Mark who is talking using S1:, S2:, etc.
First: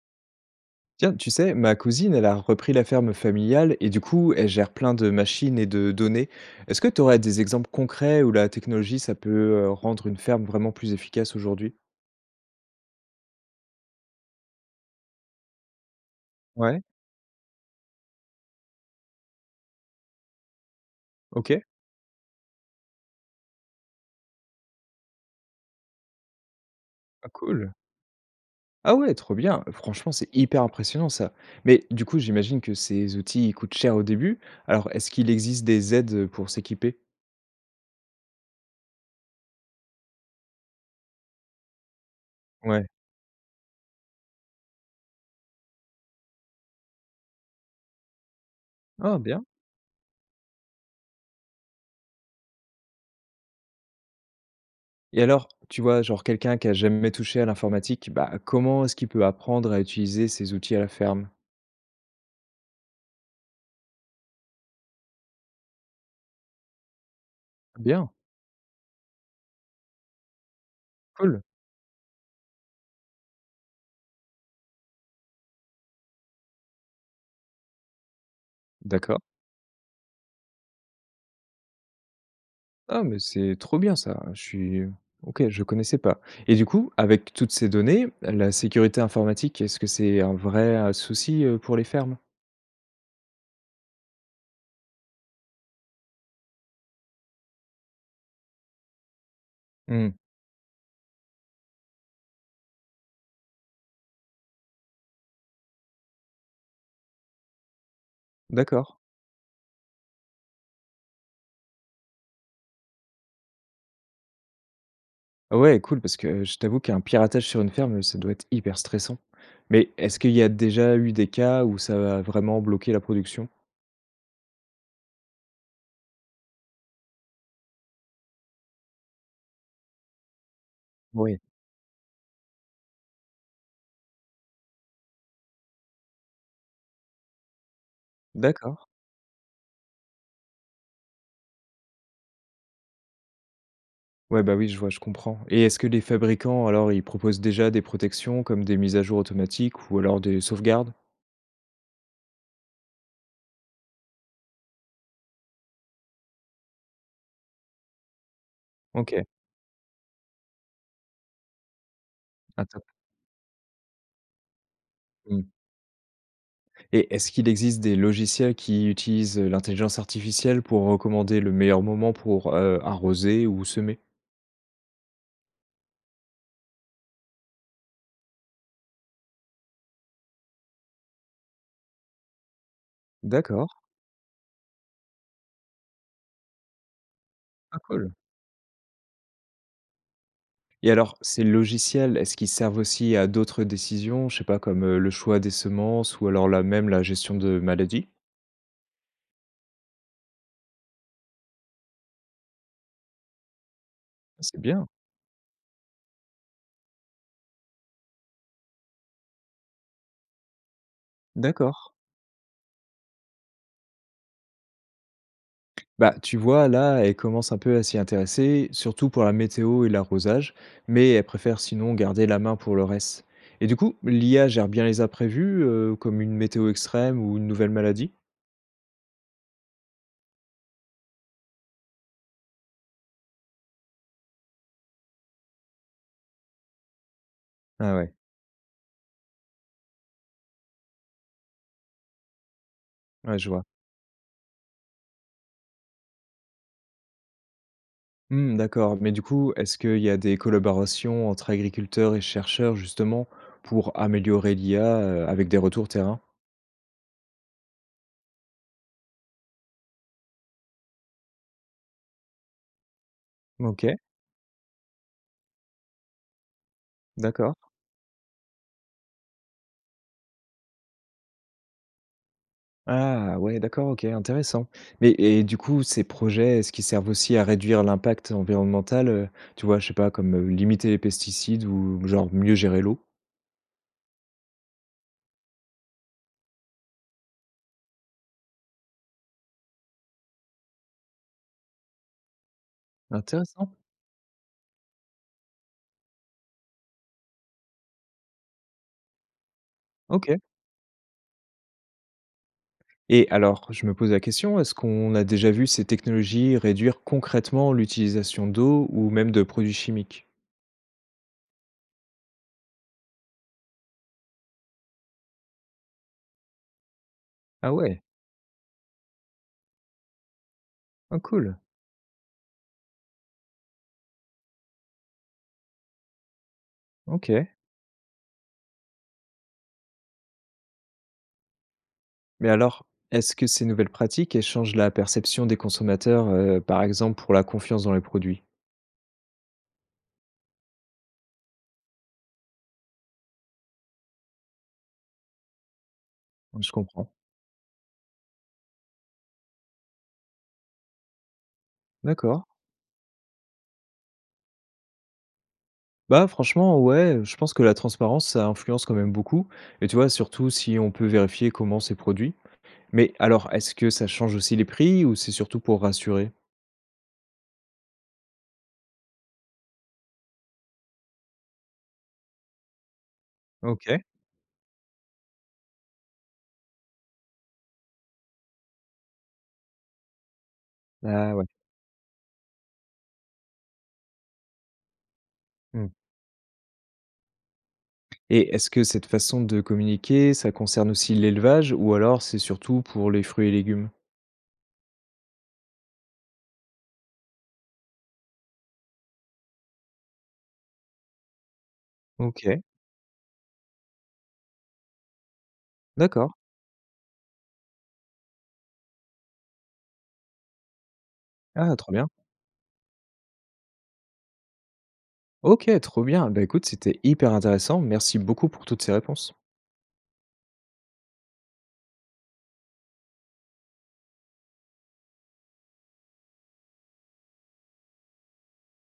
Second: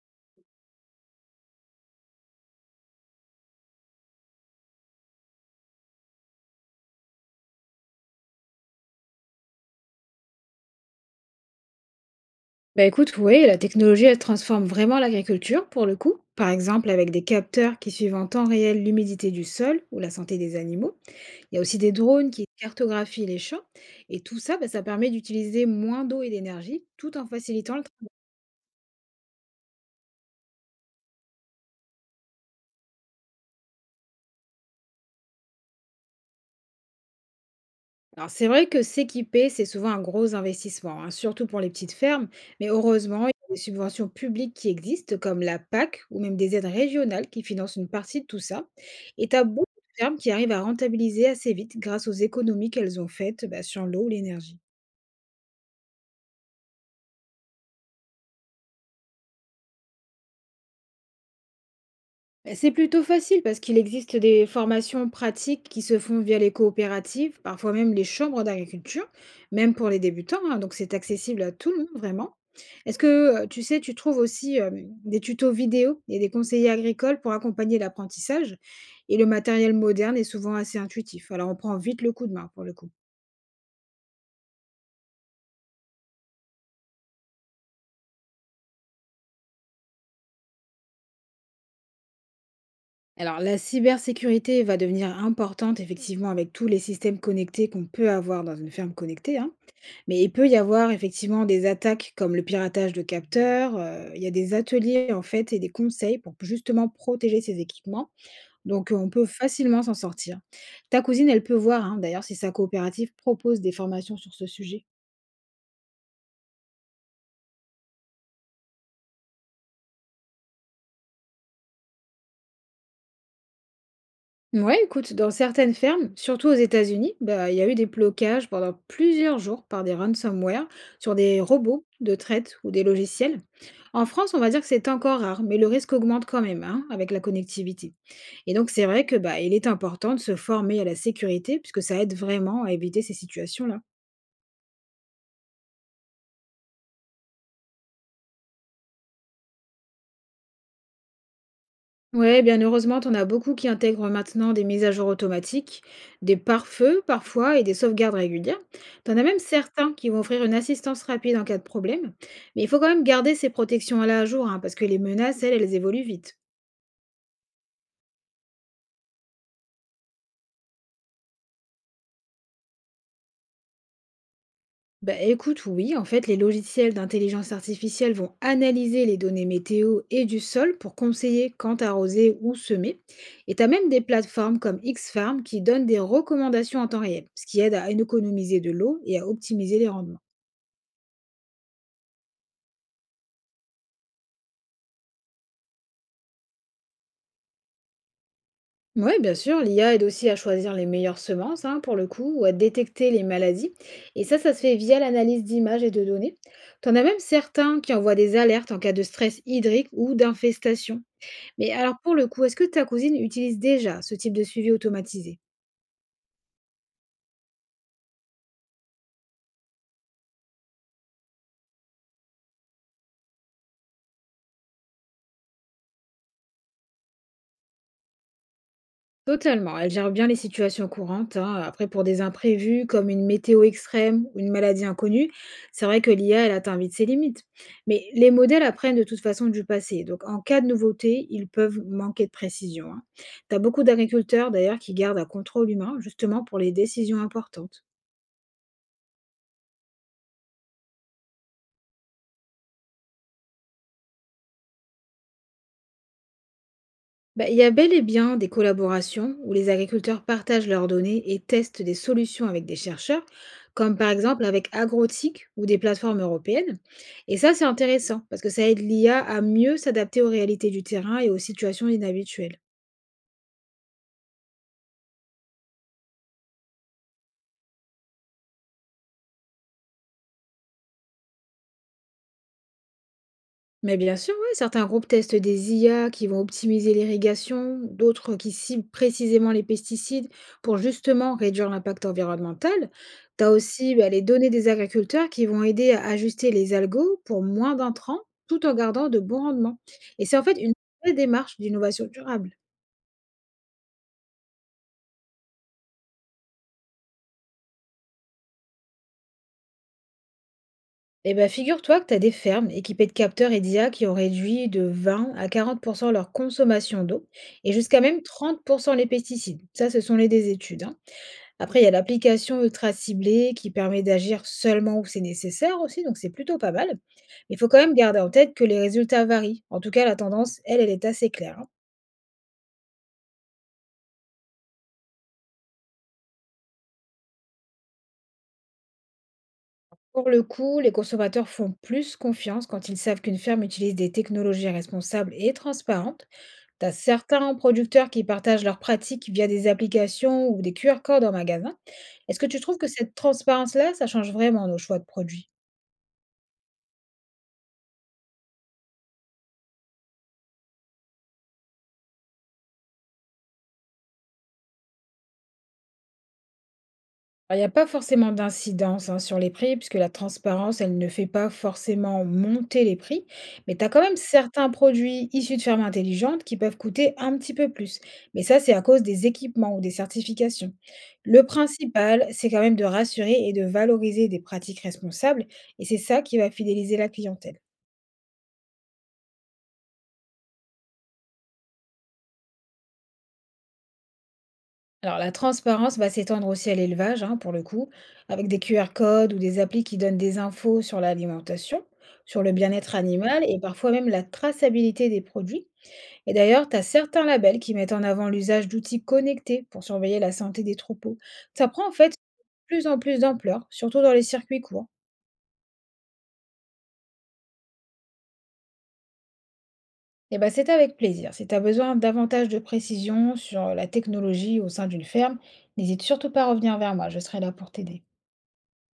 S1: Tiens, tu sais, ma cousine, elle a repris la ferme familiale et du coup, elle gère plein de machines et de données. Est-ce que tu aurais des exemples concrets où la technologie, ça peut rendre une ferme vraiment plus efficace aujourd'hui?
S2: Bah écoute, oui, la technologie, elle transforme vraiment l'agriculture pour le coup. Par
S1: Ouais,
S2: exemple, avec des capteurs qui suivent en temps réel l'humidité du sol ou la santé des animaux.
S1: ok,
S2: Il y a aussi des drones qui cartographient les champs. Et tout ça, bah, ça permet d'utiliser moins d'eau et d'énergie tout en
S1: ah, cool.
S2: facilitant le
S1: Ah ouais, trop bien. Franchement, c'est hyper impressionnant ça. Mais du coup, j'imagine que ces outils ils coûtent cher au début. Alors, est-ce qu'il existe des aides pour s'équiper?
S2: Alors c'est vrai que s'équiper, c'est souvent un gros investissement, hein, surtout pour les petites fermes, mais
S1: Ouais.
S2: heureusement, il y a des subventions publiques qui existent, comme la PAC ou même des aides régionales qui financent une partie de tout ça.
S1: Ah,
S2: Et tu
S1: bien.
S2: as beaucoup de fermes qui arrivent à rentabiliser assez vite grâce aux économies qu'elles ont faites bah, sur l'eau ou l'énergie.
S1: Et alors, tu vois, genre quelqu'un qui a jamais touché à l'informatique, bah comment est-ce qu'il peut apprendre à utiliser ces outils à la ferme?
S2: Beh, c'est plutôt facile parce qu'il existe des formations pratiques qui se font via les coopératives, parfois même les
S1: Bien,
S2: chambres d'agriculture, même pour les débutants, hein, donc c'est
S1: cool.
S2: accessible à tout le monde vraiment. Est-ce que tu sais, tu trouves aussi des tutos vidéo et des conseillers agricoles pour accompagner l'apprentissage et
S1: D'accord.
S2: le matériel moderne est souvent assez intuitif. Alors on prend vite le coup de main pour le coup.
S1: Ah, mais c'est trop bien ça. Je suis OK, je connaissais pas et du coup, avec toutes ces données, la sécurité informatique, est-ce que c'est un vrai, souci, pour les fermes?
S2: Alors la cybersécurité va devenir importante effectivement avec tous les systèmes connectés qu'on peut avoir dans une ferme connectée, hein.
S1: Mmh,
S2: Mais il peut y avoir effectivement des attaques comme le piratage de capteurs. Il y a des ateliers en fait et des conseils pour justement protéger ces équipements. Donc
S1: d'accord.
S2: on peut facilement s'en sortir. Ta cousine, elle peut voir hein, d'ailleurs si sa coopérative propose des formations sur ce sujet.
S1: Ah ouais, cool parce que je t'avoue qu'un piratage sur une ferme, ça doit être hyper stressant. Mais est-ce qu'il y a déjà eu des cas où ça a vraiment bloqué la production?
S2: Ouais, écoute, dans certaines fermes, surtout aux États-Unis, bah, il y a eu des blocages pendant plusieurs jours par des ransomware sur
S1: Oui.
S2: des robots de traite ou des logiciels. En France, on va dire que c'est encore rare, mais le risque augmente quand même hein, avec la connectivité. Et donc,
S1: D'accord.
S2: c'est vrai que, bah, il est important de se former à la sécurité puisque ça aide vraiment à éviter ces situations-là.
S1: Ouais, bah, oui, je vois, je comprends et est-ce que les fabricants, alors, ils proposent déjà des protections comme des mises à jour automatiques ou alors des sauvegardes?
S2: Ouais, bien heureusement, t'en as beaucoup qui intègrent maintenant des mises à jour automatiques, des pare-feux parfois et des sauvegardes régulières. T'en
S1: OK.
S2: as même certains qui vont offrir une assistance rapide en cas de problème, mais
S1: Ah
S2: il faut
S1: top.
S2: quand même garder ces protections à la jour hein, parce que les
S1: Mmh.
S2: menaces, elles, elles évoluent vite.
S1: Et est-ce qu'il existe des logiciels qui utilisent l'intelligence artificielle pour recommander le meilleur moment pour, arroser ou semer?
S2: Bah écoute, oui, en fait, les logiciels d'intelligence artificielle vont analyser les données météo et du sol pour conseiller quand arroser ou semer. Et tu
S1: D'accord.
S2: as même des plateformes comme Xfarm qui donnent des recommandations en temps réel, ce qui aide
S1: Ah
S2: à
S1: cool.
S2: économiser de l'eau et à optimiser les rendements.
S1: Et alors ces logiciels, est-ce qu'ils servent aussi à d'autres décisions? Je sais pas comme, le choix des semences ou alors là même la gestion de maladies?
S2: Oui, bien sûr, l'IA aide aussi à choisir les meilleures semences, hein, pour le coup, ou à détecter les maladies. Et ça
S1: C'est
S2: se fait
S1: bien,
S2: via l'analyse d'images et de données. T'en as même certains qui envoient des alertes en cas de stress hydrique ou d'infestation. Mais
S1: d'accord.
S2: alors pour le coup, est-ce que ta cousine utilise déjà ce type de suivi automatisé?
S1: Bah, tu vois là, elle commence un peu à s'y intéresser, surtout pour la météo et l'arrosage, mais elle préfère sinon garder la main pour le reste. Et du coup, l'IA gère bien les imprévus, comme une météo extrême ou une nouvelle maladie?
S2: Totalement, elle gère bien les situations courantes, hein. Après, pour des imprévus comme une météo extrême ou une maladie inconnue, c'est vrai que l'IA, elle atteint vite ses limites.
S1: Ah
S2: Mais
S1: ouais,
S2: les modèles apprennent de toute façon du passé. Donc, en cas de nouveauté, ils peuvent manquer de précision, hein.
S1: ouais, je
S2: T'as
S1: vois.
S2: beaucoup d'agriculteurs d'ailleurs qui gardent un contrôle humain justement pour les décisions importantes.
S1: Mmh, d'accord. Mais du coup, est-ce qu'il y a des collaborations entre agriculteurs et chercheurs, justement, pour améliorer l'IA, avec des retours terrain?
S2: Bah, il y a bel et bien des collaborations où les agriculteurs partagent leurs données et testent des solutions avec des chercheurs,
S1: OK,
S2: comme par exemple avec Agrotic ou des plateformes européennes. Et ça,
S1: d'accord.
S2: c'est intéressant parce que ça aide l'IA à mieux s'adapter aux réalités du terrain et aux situations inhabituelles.
S1: Ah ouais, d'accord, OK, intéressant. Mais et du coup, ces projets, est-ce qu'ils servent aussi à réduire l'impact environnemental, tu vois, je sais pas, comme, limiter les pesticides ou genre mieux gérer l'eau?
S2: Mais bien sûr, ouais, certains groupes testent des IA qui vont optimiser l'irrigation, d'autres qui ciblent précisément les pesticides pour justement réduire l'impact environnemental. Tu as
S1: Intéressant,
S2: aussi bah, les données des agriculteurs qui vont aider à ajuster les algos pour moins d'intrants tout en gardant de bons rendements. Et
S1: OK.
S2: c'est en fait une vraie démarche d'innovation durable.
S1: Et alors, je me pose la question, est-ce qu'on a déjà vu ces technologies réduire concrètement l'utilisation d'eau ou même de produits chimiques?
S2: Eh bien, figure-toi que tu as des fermes équipées de capteurs et d'IA qui ont réduit de 20 à 40% leur consommation d'eau
S1: Ah
S2: et
S1: ouais?
S2: jusqu'à même 30% les pesticides. Ça, ce sont les des études, hein.
S1: Oh cool,
S2: Après, il y a l'application ultra ciblée qui permet d'agir seulement où c'est nécessaire aussi, donc c'est plutôt pas mal.
S1: OK.
S2: Mais il faut quand même garder en tête que les résultats varient. En tout cas, la tendance, elle, elle est assez claire, hein.
S1: Mais alors, est-ce que ces nouvelles pratiques, elles changent la perception des consommateurs, par exemple pour la confiance dans les produits?
S2: Pour le coup, les consommateurs font plus confiance quand ils savent qu'une ferme utilise des technologies responsables et transparentes.
S1: Je
S2: Tu as
S1: comprends.
S2: certains producteurs qui partagent leurs pratiques via des applications ou des QR codes en magasin. Est-ce
S1: D'accord.
S2: que tu trouves que cette transparence-là, ça change vraiment nos choix de produits?
S1: Bah, franchement, ouais, je pense que la transparence, ça influence quand même beaucoup et tu vois, surtout si on peut vérifier comment c'est produit. Mais alors, est-ce que ça change aussi les prix ou c'est surtout pour rassurer?
S2: Alors, il n'y a pas forcément d'incidence hein, sur les prix, puisque la transparence, elle ne fait pas forcément monter les prix, mais tu as
S1: OK.
S2: quand même certains produits issus de fermes intelligentes qui peuvent coûter un petit peu plus. Mais ça, c'est à cause des équipements ou des certifications.
S1: Ah ouais.
S2: Le principal, c'est quand même de rassurer et de valoriser des pratiques responsables, et
S1: Mmh
S2: c'est ça qui va fidéliser la clientèle.
S1: et est-ce que cette façon de communiquer, ça concerne aussi l'élevage ou alors c'est surtout pour les fruits et légumes?
S2: Alors, la transparence va s'étendre aussi à l'élevage, hein, pour le coup, avec des QR codes ou des applis qui donnent des infos sur l'alimentation, sur le
S1: OK,
S2: bien-être animal et parfois même la traçabilité des produits.
S1: d'accord.
S2: Et d'ailleurs, tu as certains labels qui mettent en avant l'usage d'outils connectés pour surveiller la santé des troupeaux. Ça
S1: Ah,
S2: prend
S1: trop
S2: en
S1: bien.
S2: fait de plus en plus d'ampleur, surtout dans les circuits courts.
S1: OK, trop bien. Bah, écoute, c'était hyper intéressant. Merci beaucoup pour toutes ces réponses.
S2: Et ben, c'est avec plaisir. Si tu as besoin davantage de précision sur la technologie au sein d'une ferme, n'hésite surtout pas à revenir vers moi, je serai là pour t'aider.